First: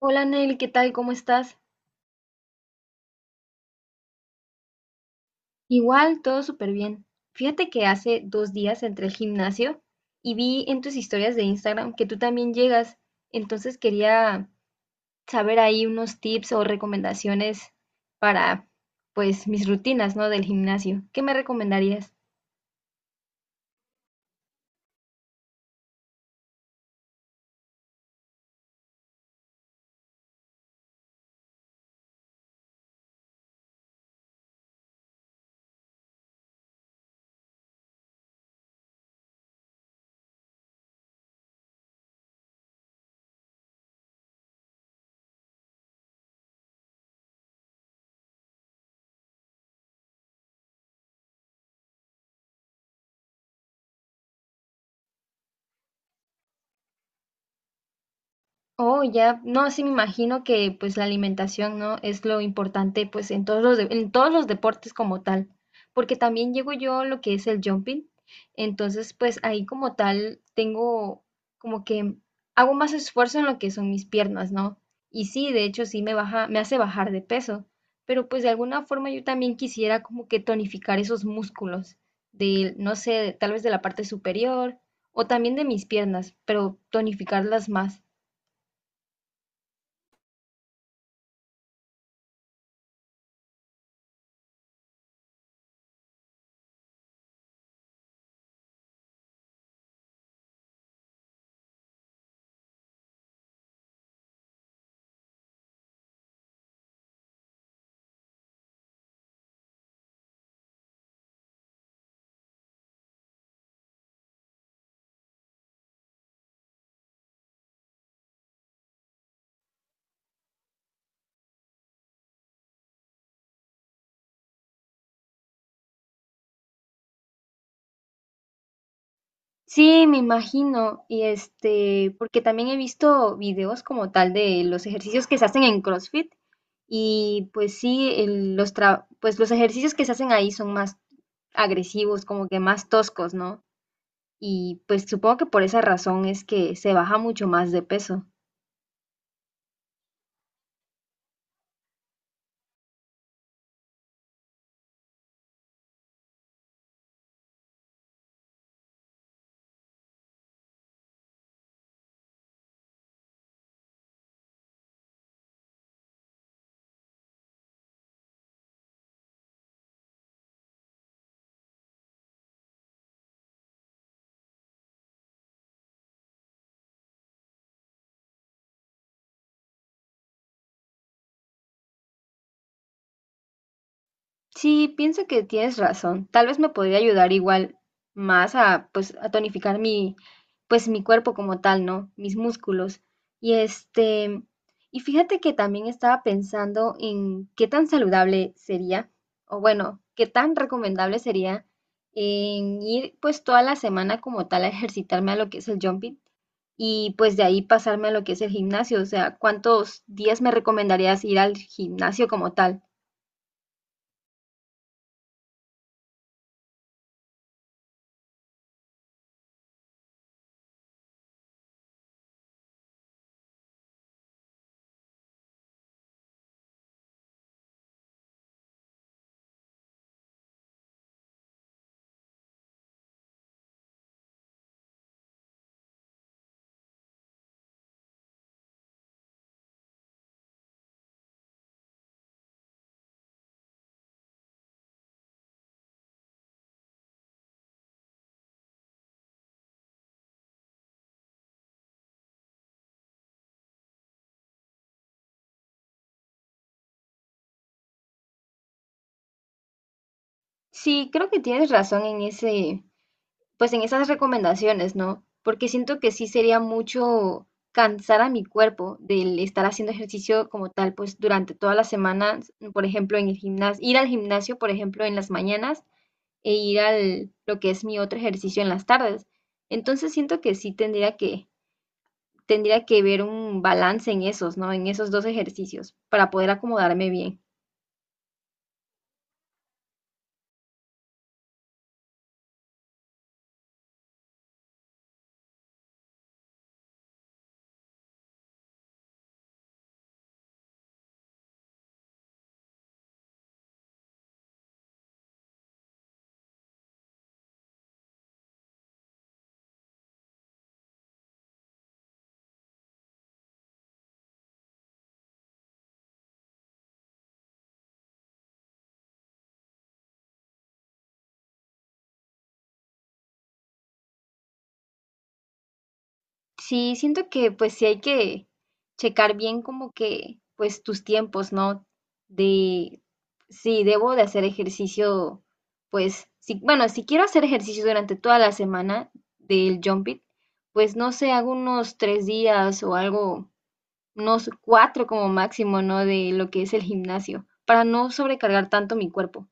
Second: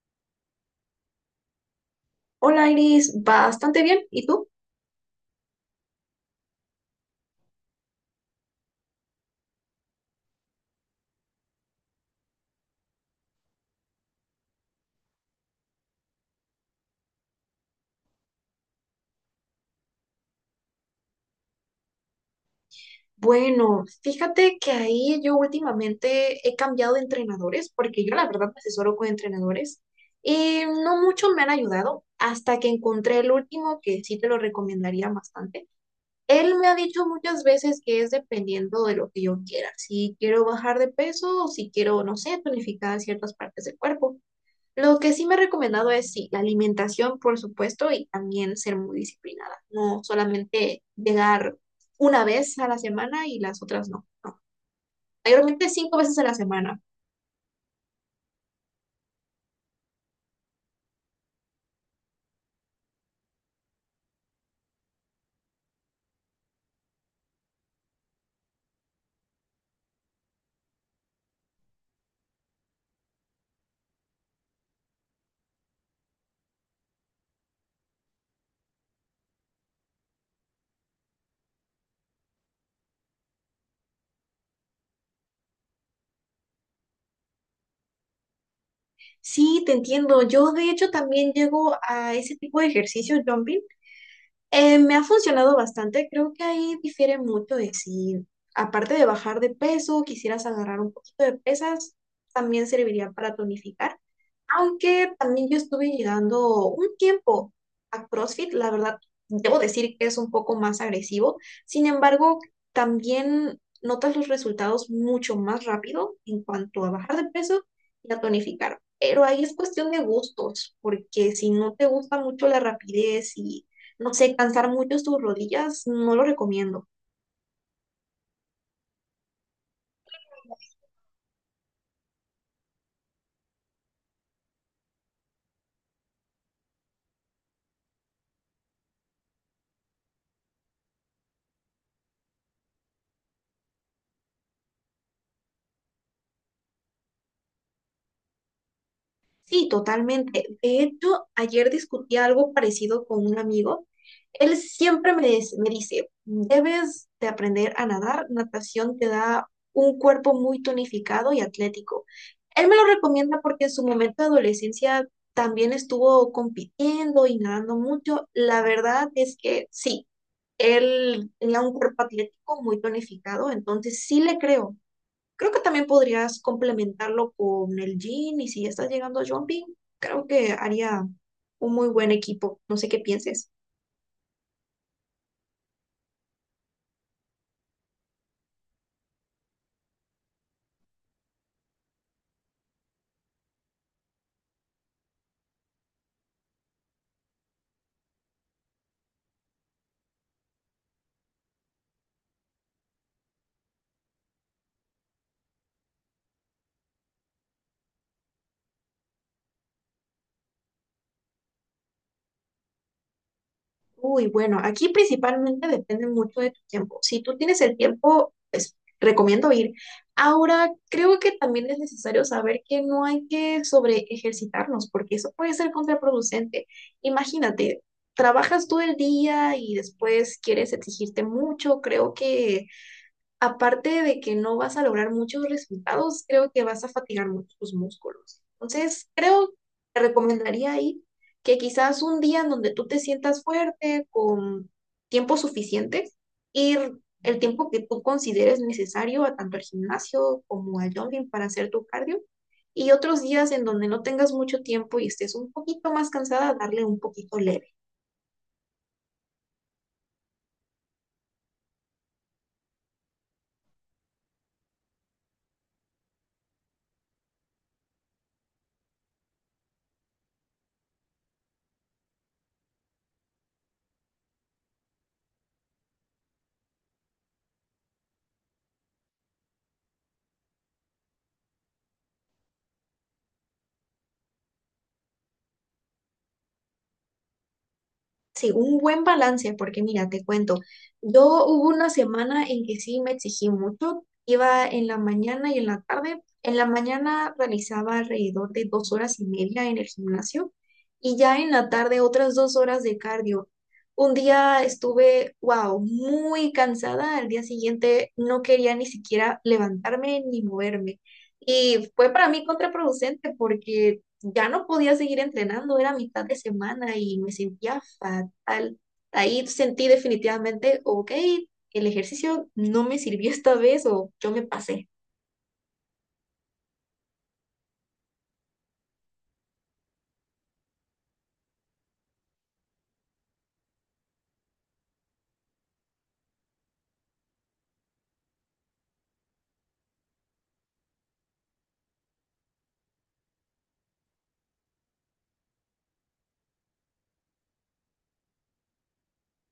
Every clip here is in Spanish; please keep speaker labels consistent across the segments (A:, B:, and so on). A: Hola Nel, ¿qué tal? ¿Cómo estás?
B: Hola Iris, bastante bien. ¿Y tú?
A: Igual, todo súper bien. Fíjate que hace 2 días entré al gimnasio y vi en tus historias de Instagram que tú también llegas. Entonces quería saber ahí unos tips o recomendaciones para, pues, mis rutinas, ¿no? Del gimnasio. ¿Qué me recomendarías?
B: Bueno, fíjate que ahí yo últimamente he cambiado de entrenadores porque yo la verdad me asesoro con entrenadores y no mucho me han ayudado hasta que encontré el último que sí te lo recomendaría bastante. Él me ha dicho muchas veces que es dependiendo de lo que yo quiera, si quiero bajar de peso o si quiero, no sé, tonificar ciertas partes del cuerpo. Lo que sí me ha recomendado es, sí, la alimentación, por supuesto, y también ser muy disciplinada. No solamente llegar una vez a la semana y las otras no. No, mayormente 5 veces a la semana.
A: Oh, ya, no, sí me imagino que pues la alimentación, ¿no? Es lo importante pues en en todos los deportes como tal, porque también llego yo a lo que es el jumping, entonces pues ahí como tal tengo como que hago más esfuerzo en lo que son mis piernas, ¿no? Y sí, de hecho sí me baja, me hace bajar de peso, pero pues de alguna forma yo también quisiera como que tonificar esos músculos de, no sé, tal vez de la parte superior o también de mis piernas, pero tonificarlas más.
B: Sí, te entiendo. Yo, de hecho, también llego a ese tipo de ejercicio, jumping. Me ha funcionado bastante, creo que ahí difiere mucho de si, aparte de bajar de peso, quisieras agarrar un poquito de pesas, también serviría para tonificar. Aunque también yo estuve llegando un tiempo a CrossFit, la verdad, debo decir que es un poco más agresivo. Sin embargo, también notas los resultados mucho más rápido en cuanto a bajar de peso y a tonificar. Pero ahí es cuestión de gustos, porque si no te gusta mucho la rapidez y no sé, cansar mucho tus rodillas, no lo recomiendo.
A: Sí, me imagino. Porque también he visto videos como tal de los ejercicios que se hacen en CrossFit. Y pues sí, pues los ejercicios que se hacen ahí son más agresivos, como que más toscos, ¿no? Y pues supongo que por esa razón es que se baja mucho más de peso.
B: Sí, totalmente. De hecho, ayer discutí algo parecido con un amigo. Él siempre me dice, debes de aprender a nadar. Natación te da un cuerpo muy tonificado y atlético. Él me lo recomienda porque en su momento de adolescencia también estuvo compitiendo y nadando mucho. La verdad es que sí, él tenía un cuerpo atlético muy tonificado, entonces sí le creo. Creo que también podrías complementarlo con el jean y si ya estás llegando a jumping, creo que haría un muy buen equipo. No sé qué pienses.
A: Sí, pienso que tienes razón. Tal vez me podría ayudar igual más a tonificar mi cuerpo como tal, ¿no? Mis músculos. Y este, y fíjate que también estaba pensando en qué tan saludable sería, o bueno, qué tan recomendable sería en ir pues toda la semana como tal a ejercitarme a lo que es el jumping y pues de ahí pasarme a lo que es el gimnasio. O sea, ¿cuántos días me recomendarías ir al gimnasio como tal?
B: Uy, bueno, aquí principalmente depende mucho de tu tiempo. Si tú tienes el tiempo, pues recomiendo ir. Ahora, creo que también es necesario saber que no hay que sobre ejercitarnos porque eso puede ser contraproducente. Imagínate, trabajas todo el día y después quieres exigirte mucho. Creo que aparte de que no vas a lograr muchos resultados, creo que vas a fatigar mucho tus músculos. Entonces, creo, que te recomendaría ahí que quizás un día en donde tú te sientas fuerte, con tiempo suficiente, ir el tiempo que tú consideres necesario a tanto al gimnasio como al jogging para hacer tu cardio, y otros días en donde no tengas mucho tiempo y estés un poquito más cansada, darle un poquito leve.
A: Sí, creo que tienes razón en ese, pues en esas recomendaciones, ¿no? Porque siento que sí sería mucho cansar a mi cuerpo del estar haciendo ejercicio como tal, pues durante todas las semanas, por ejemplo, en el gimnasio, ir al gimnasio, por ejemplo, en las mañanas e ir al lo que es mi otro ejercicio en las tardes. Entonces siento que sí tendría que ver un balance en esos, ¿no? En esos dos ejercicios para poder acomodarme bien.
B: Sí, un buen balance, porque mira, te cuento, yo hubo una semana en que sí me exigí mucho, iba en la mañana y en la tarde, en la mañana realizaba alrededor de 2 horas y media en el gimnasio y ya en la tarde otras 2 horas de cardio. Un día estuve, wow, muy cansada, al día siguiente no quería ni siquiera levantarme ni moverme y fue para mí contraproducente porque ya no podía seguir entrenando, era mitad de semana y me sentía fatal. Ahí sentí definitivamente, ok, el ejercicio no me sirvió esta vez o yo me pasé
A: Sí, siento que pues sí hay que checar bien como que pues tus tiempos, ¿no? De si debo de hacer ejercicio, pues sí, bueno, si quiero hacer ejercicio durante toda la semana del jump it, pues no sé, hago unos 3 días o algo, unos cuatro como máximo, ¿no? De lo que es el gimnasio, para no sobrecargar tanto mi cuerpo.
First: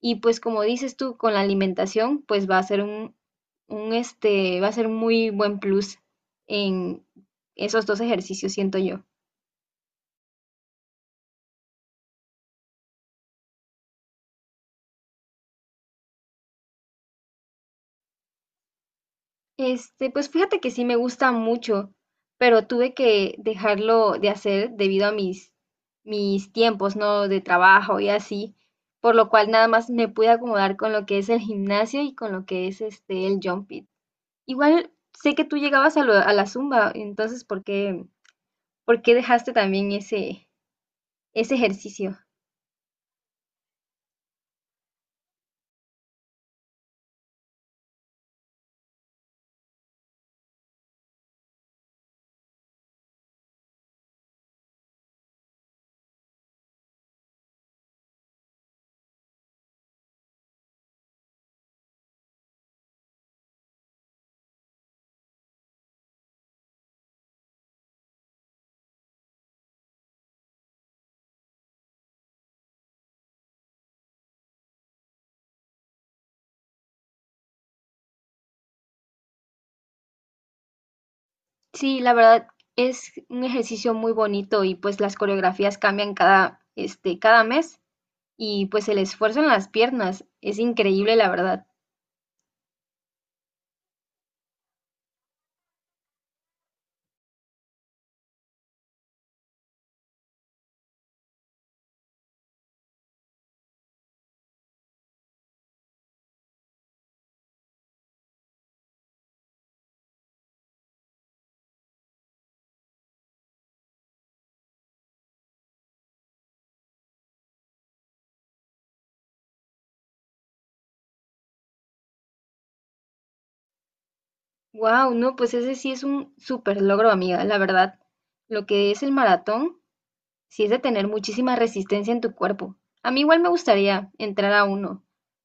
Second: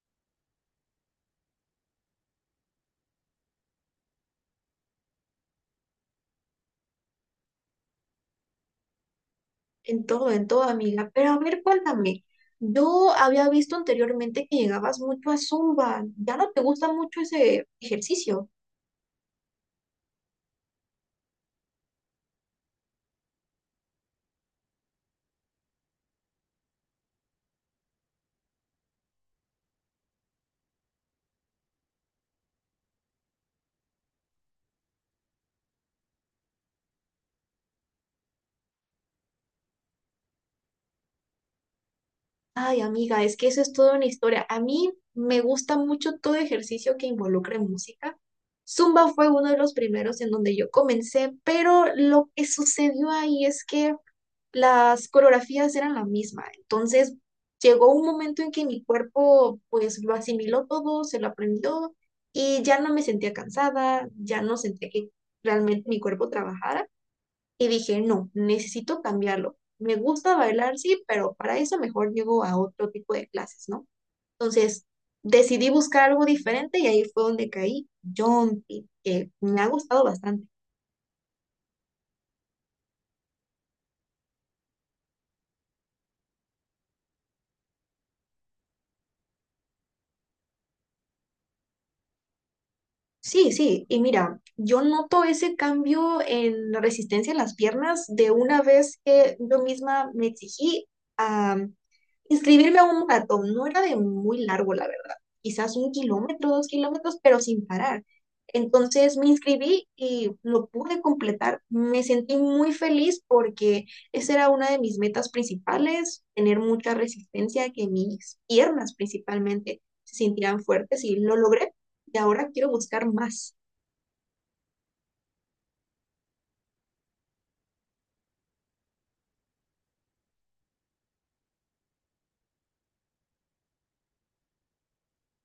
A: Y pues como dices tú, con la alimentación, pues va a ser un este, va a ser muy buen plus en esos dos ejercicios, siento yo.
B: en todo, amiga. Pero a ver, cuéntame, yo había visto anteriormente que llegabas mucho a Zumba, ¿ya no te gusta mucho ese ejercicio?
A: Este, pues fíjate que sí me gusta mucho, pero tuve que dejarlo de hacer debido a mis tiempos, ¿no? De trabajo y así, por lo cual nada más me pude acomodar con lo que es el gimnasio y con lo que es el jump it. Igual sé que tú llegabas a la zumba, entonces, ¿por qué dejaste también ese ejercicio.
B: Ay, amiga, es que eso es toda una historia. A mí me gusta mucho todo ejercicio que involucre música. Zumba fue uno de los primeros en donde yo comencé, pero lo que sucedió ahí es que las coreografías eran la misma. Entonces llegó un momento en que mi cuerpo pues lo asimiló todo, se lo aprendió y ya no me sentía cansada, ya no sentía que realmente mi cuerpo trabajara. Y dije, no, necesito cambiarlo. Me gusta bailar, sí, pero para eso mejor llego a otro tipo de clases, ¿no? Entonces, decidí buscar algo diferente y ahí fue donde caí jumping, que me ha gustado bastante.
A: Sí, la verdad es un ejercicio muy bonito y pues las coreografías cambian cada, este, cada mes y pues el esfuerzo en las piernas es increíble, la verdad.
B: Sí, sí, y mira, yo noto ese cambio en la resistencia en las piernas de una vez que yo misma me exigí a inscribirme a un maratón. No era de muy largo, la verdad, quizás 1 kilómetro, 2 kilómetros, pero sin parar. Entonces me inscribí y lo pude completar. Me sentí muy feliz porque esa era una de mis metas principales, tener mucha resistencia, que mis piernas principalmente se sintieran fuertes y lo logré y ahora quiero buscar más.
A: Wow, no, pues ese sí es un súper logro, amiga, la verdad. Lo que es el maratón, sí es de tener muchísima resistencia en tu cuerpo. A mí igual me gustaría entrar a uno,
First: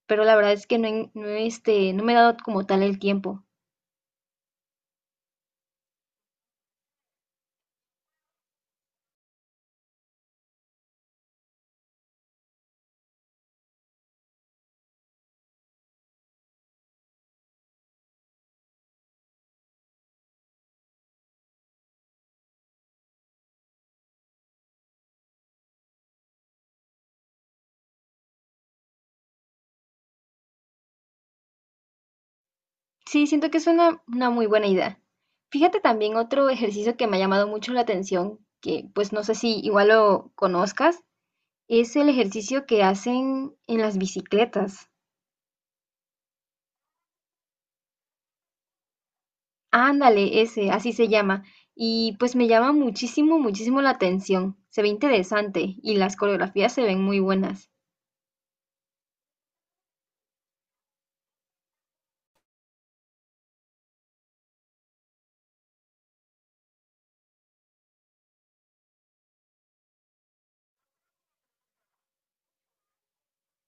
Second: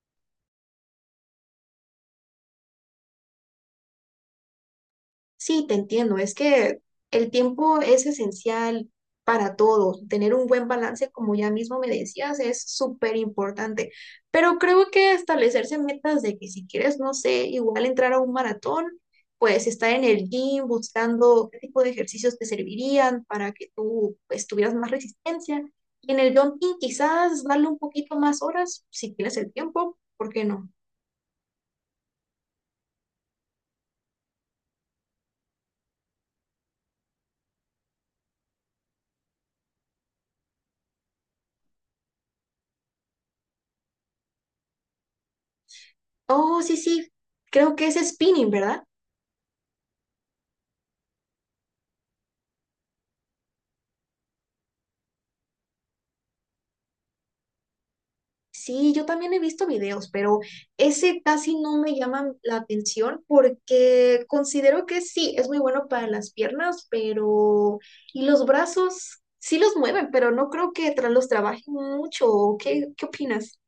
A: pero la verdad es que no, me he dado como tal el tiempo.
B: Sí, te entiendo, es que el tiempo es esencial para todo. Tener un buen balance, como ya mismo me decías, es súper importante. Pero creo que establecerse metas de que si quieres, no sé, igual entrar a un maratón, pues estar en el gym buscando qué tipo de ejercicios te servirían para que tú pues, tuvieras más resistencia. Y en el jumping quizás darle un poquito más horas, si tienes el tiempo, ¿por qué no?
A: Sí, siento que es una muy buena idea. Fíjate también otro ejercicio que me ha llamado mucho la atención, que pues no sé si igual lo conozcas, es el ejercicio que hacen en las bicicletas.
B: Oh, sí, sí, creo que es spinning, ¿verdad?
A: Ándale, ese, así se llama. Y pues me llama muchísimo, muchísimo la atención. Se ve interesante y las coreografías se ven muy buenas.
B: Sí, yo también he visto videos, pero ese casi no me llama la atención porque considero que sí, es muy bueno para las piernas, pero... Y los brazos sí los mueven, pero no creo que los trabajen mucho. ¿Qué, qué opinas?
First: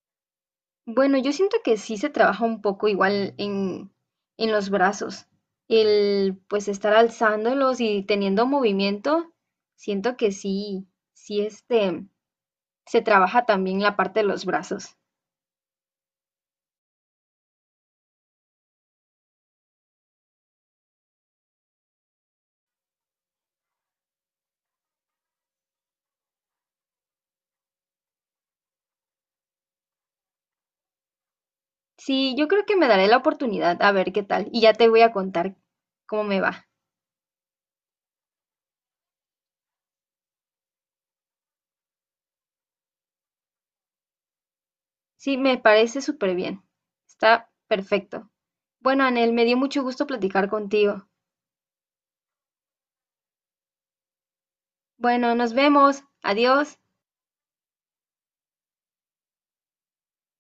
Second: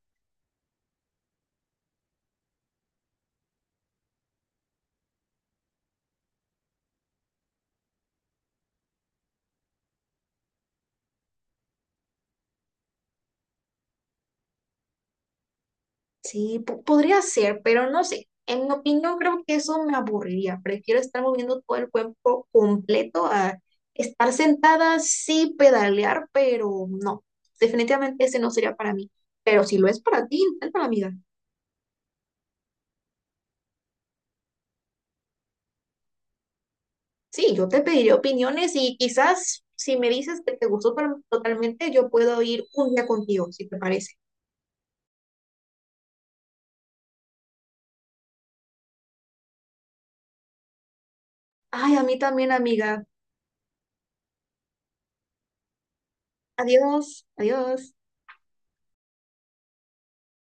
A: Bueno, yo siento que sí se trabaja un poco igual en, los brazos. El pues estar alzándolos y teniendo movimiento, siento que sí, sí se trabaja también la parte de los brazos.
B: Sí, podría ser, pero no sé. En mi opinión, creo que eso me aburriría. Prefiero estar moviendo todo el cuerpo completo a estar sentada, sí pedalear, pero no. Definitivamente ese no sería para mí. Pero si lo es para ti, inténtalo, amiga.
A: Sí, yo creo que me daré la oportunidad a ver qué tal y ya te voy a contar cómo me va.
B: Sí, yo te pediré opiniones y quizás si me dices que te gustó totalmente, yo puedo ir un día contigo, si te parece.
A: Sí, me parece súper bien. Está perfecto. Bueno, Anel, me dio mucho gusto platicar contigo.
B: Ay, a mí también, amiga.
A: Bueno, nos vemos. Adiós.
B: Adiós, adiós.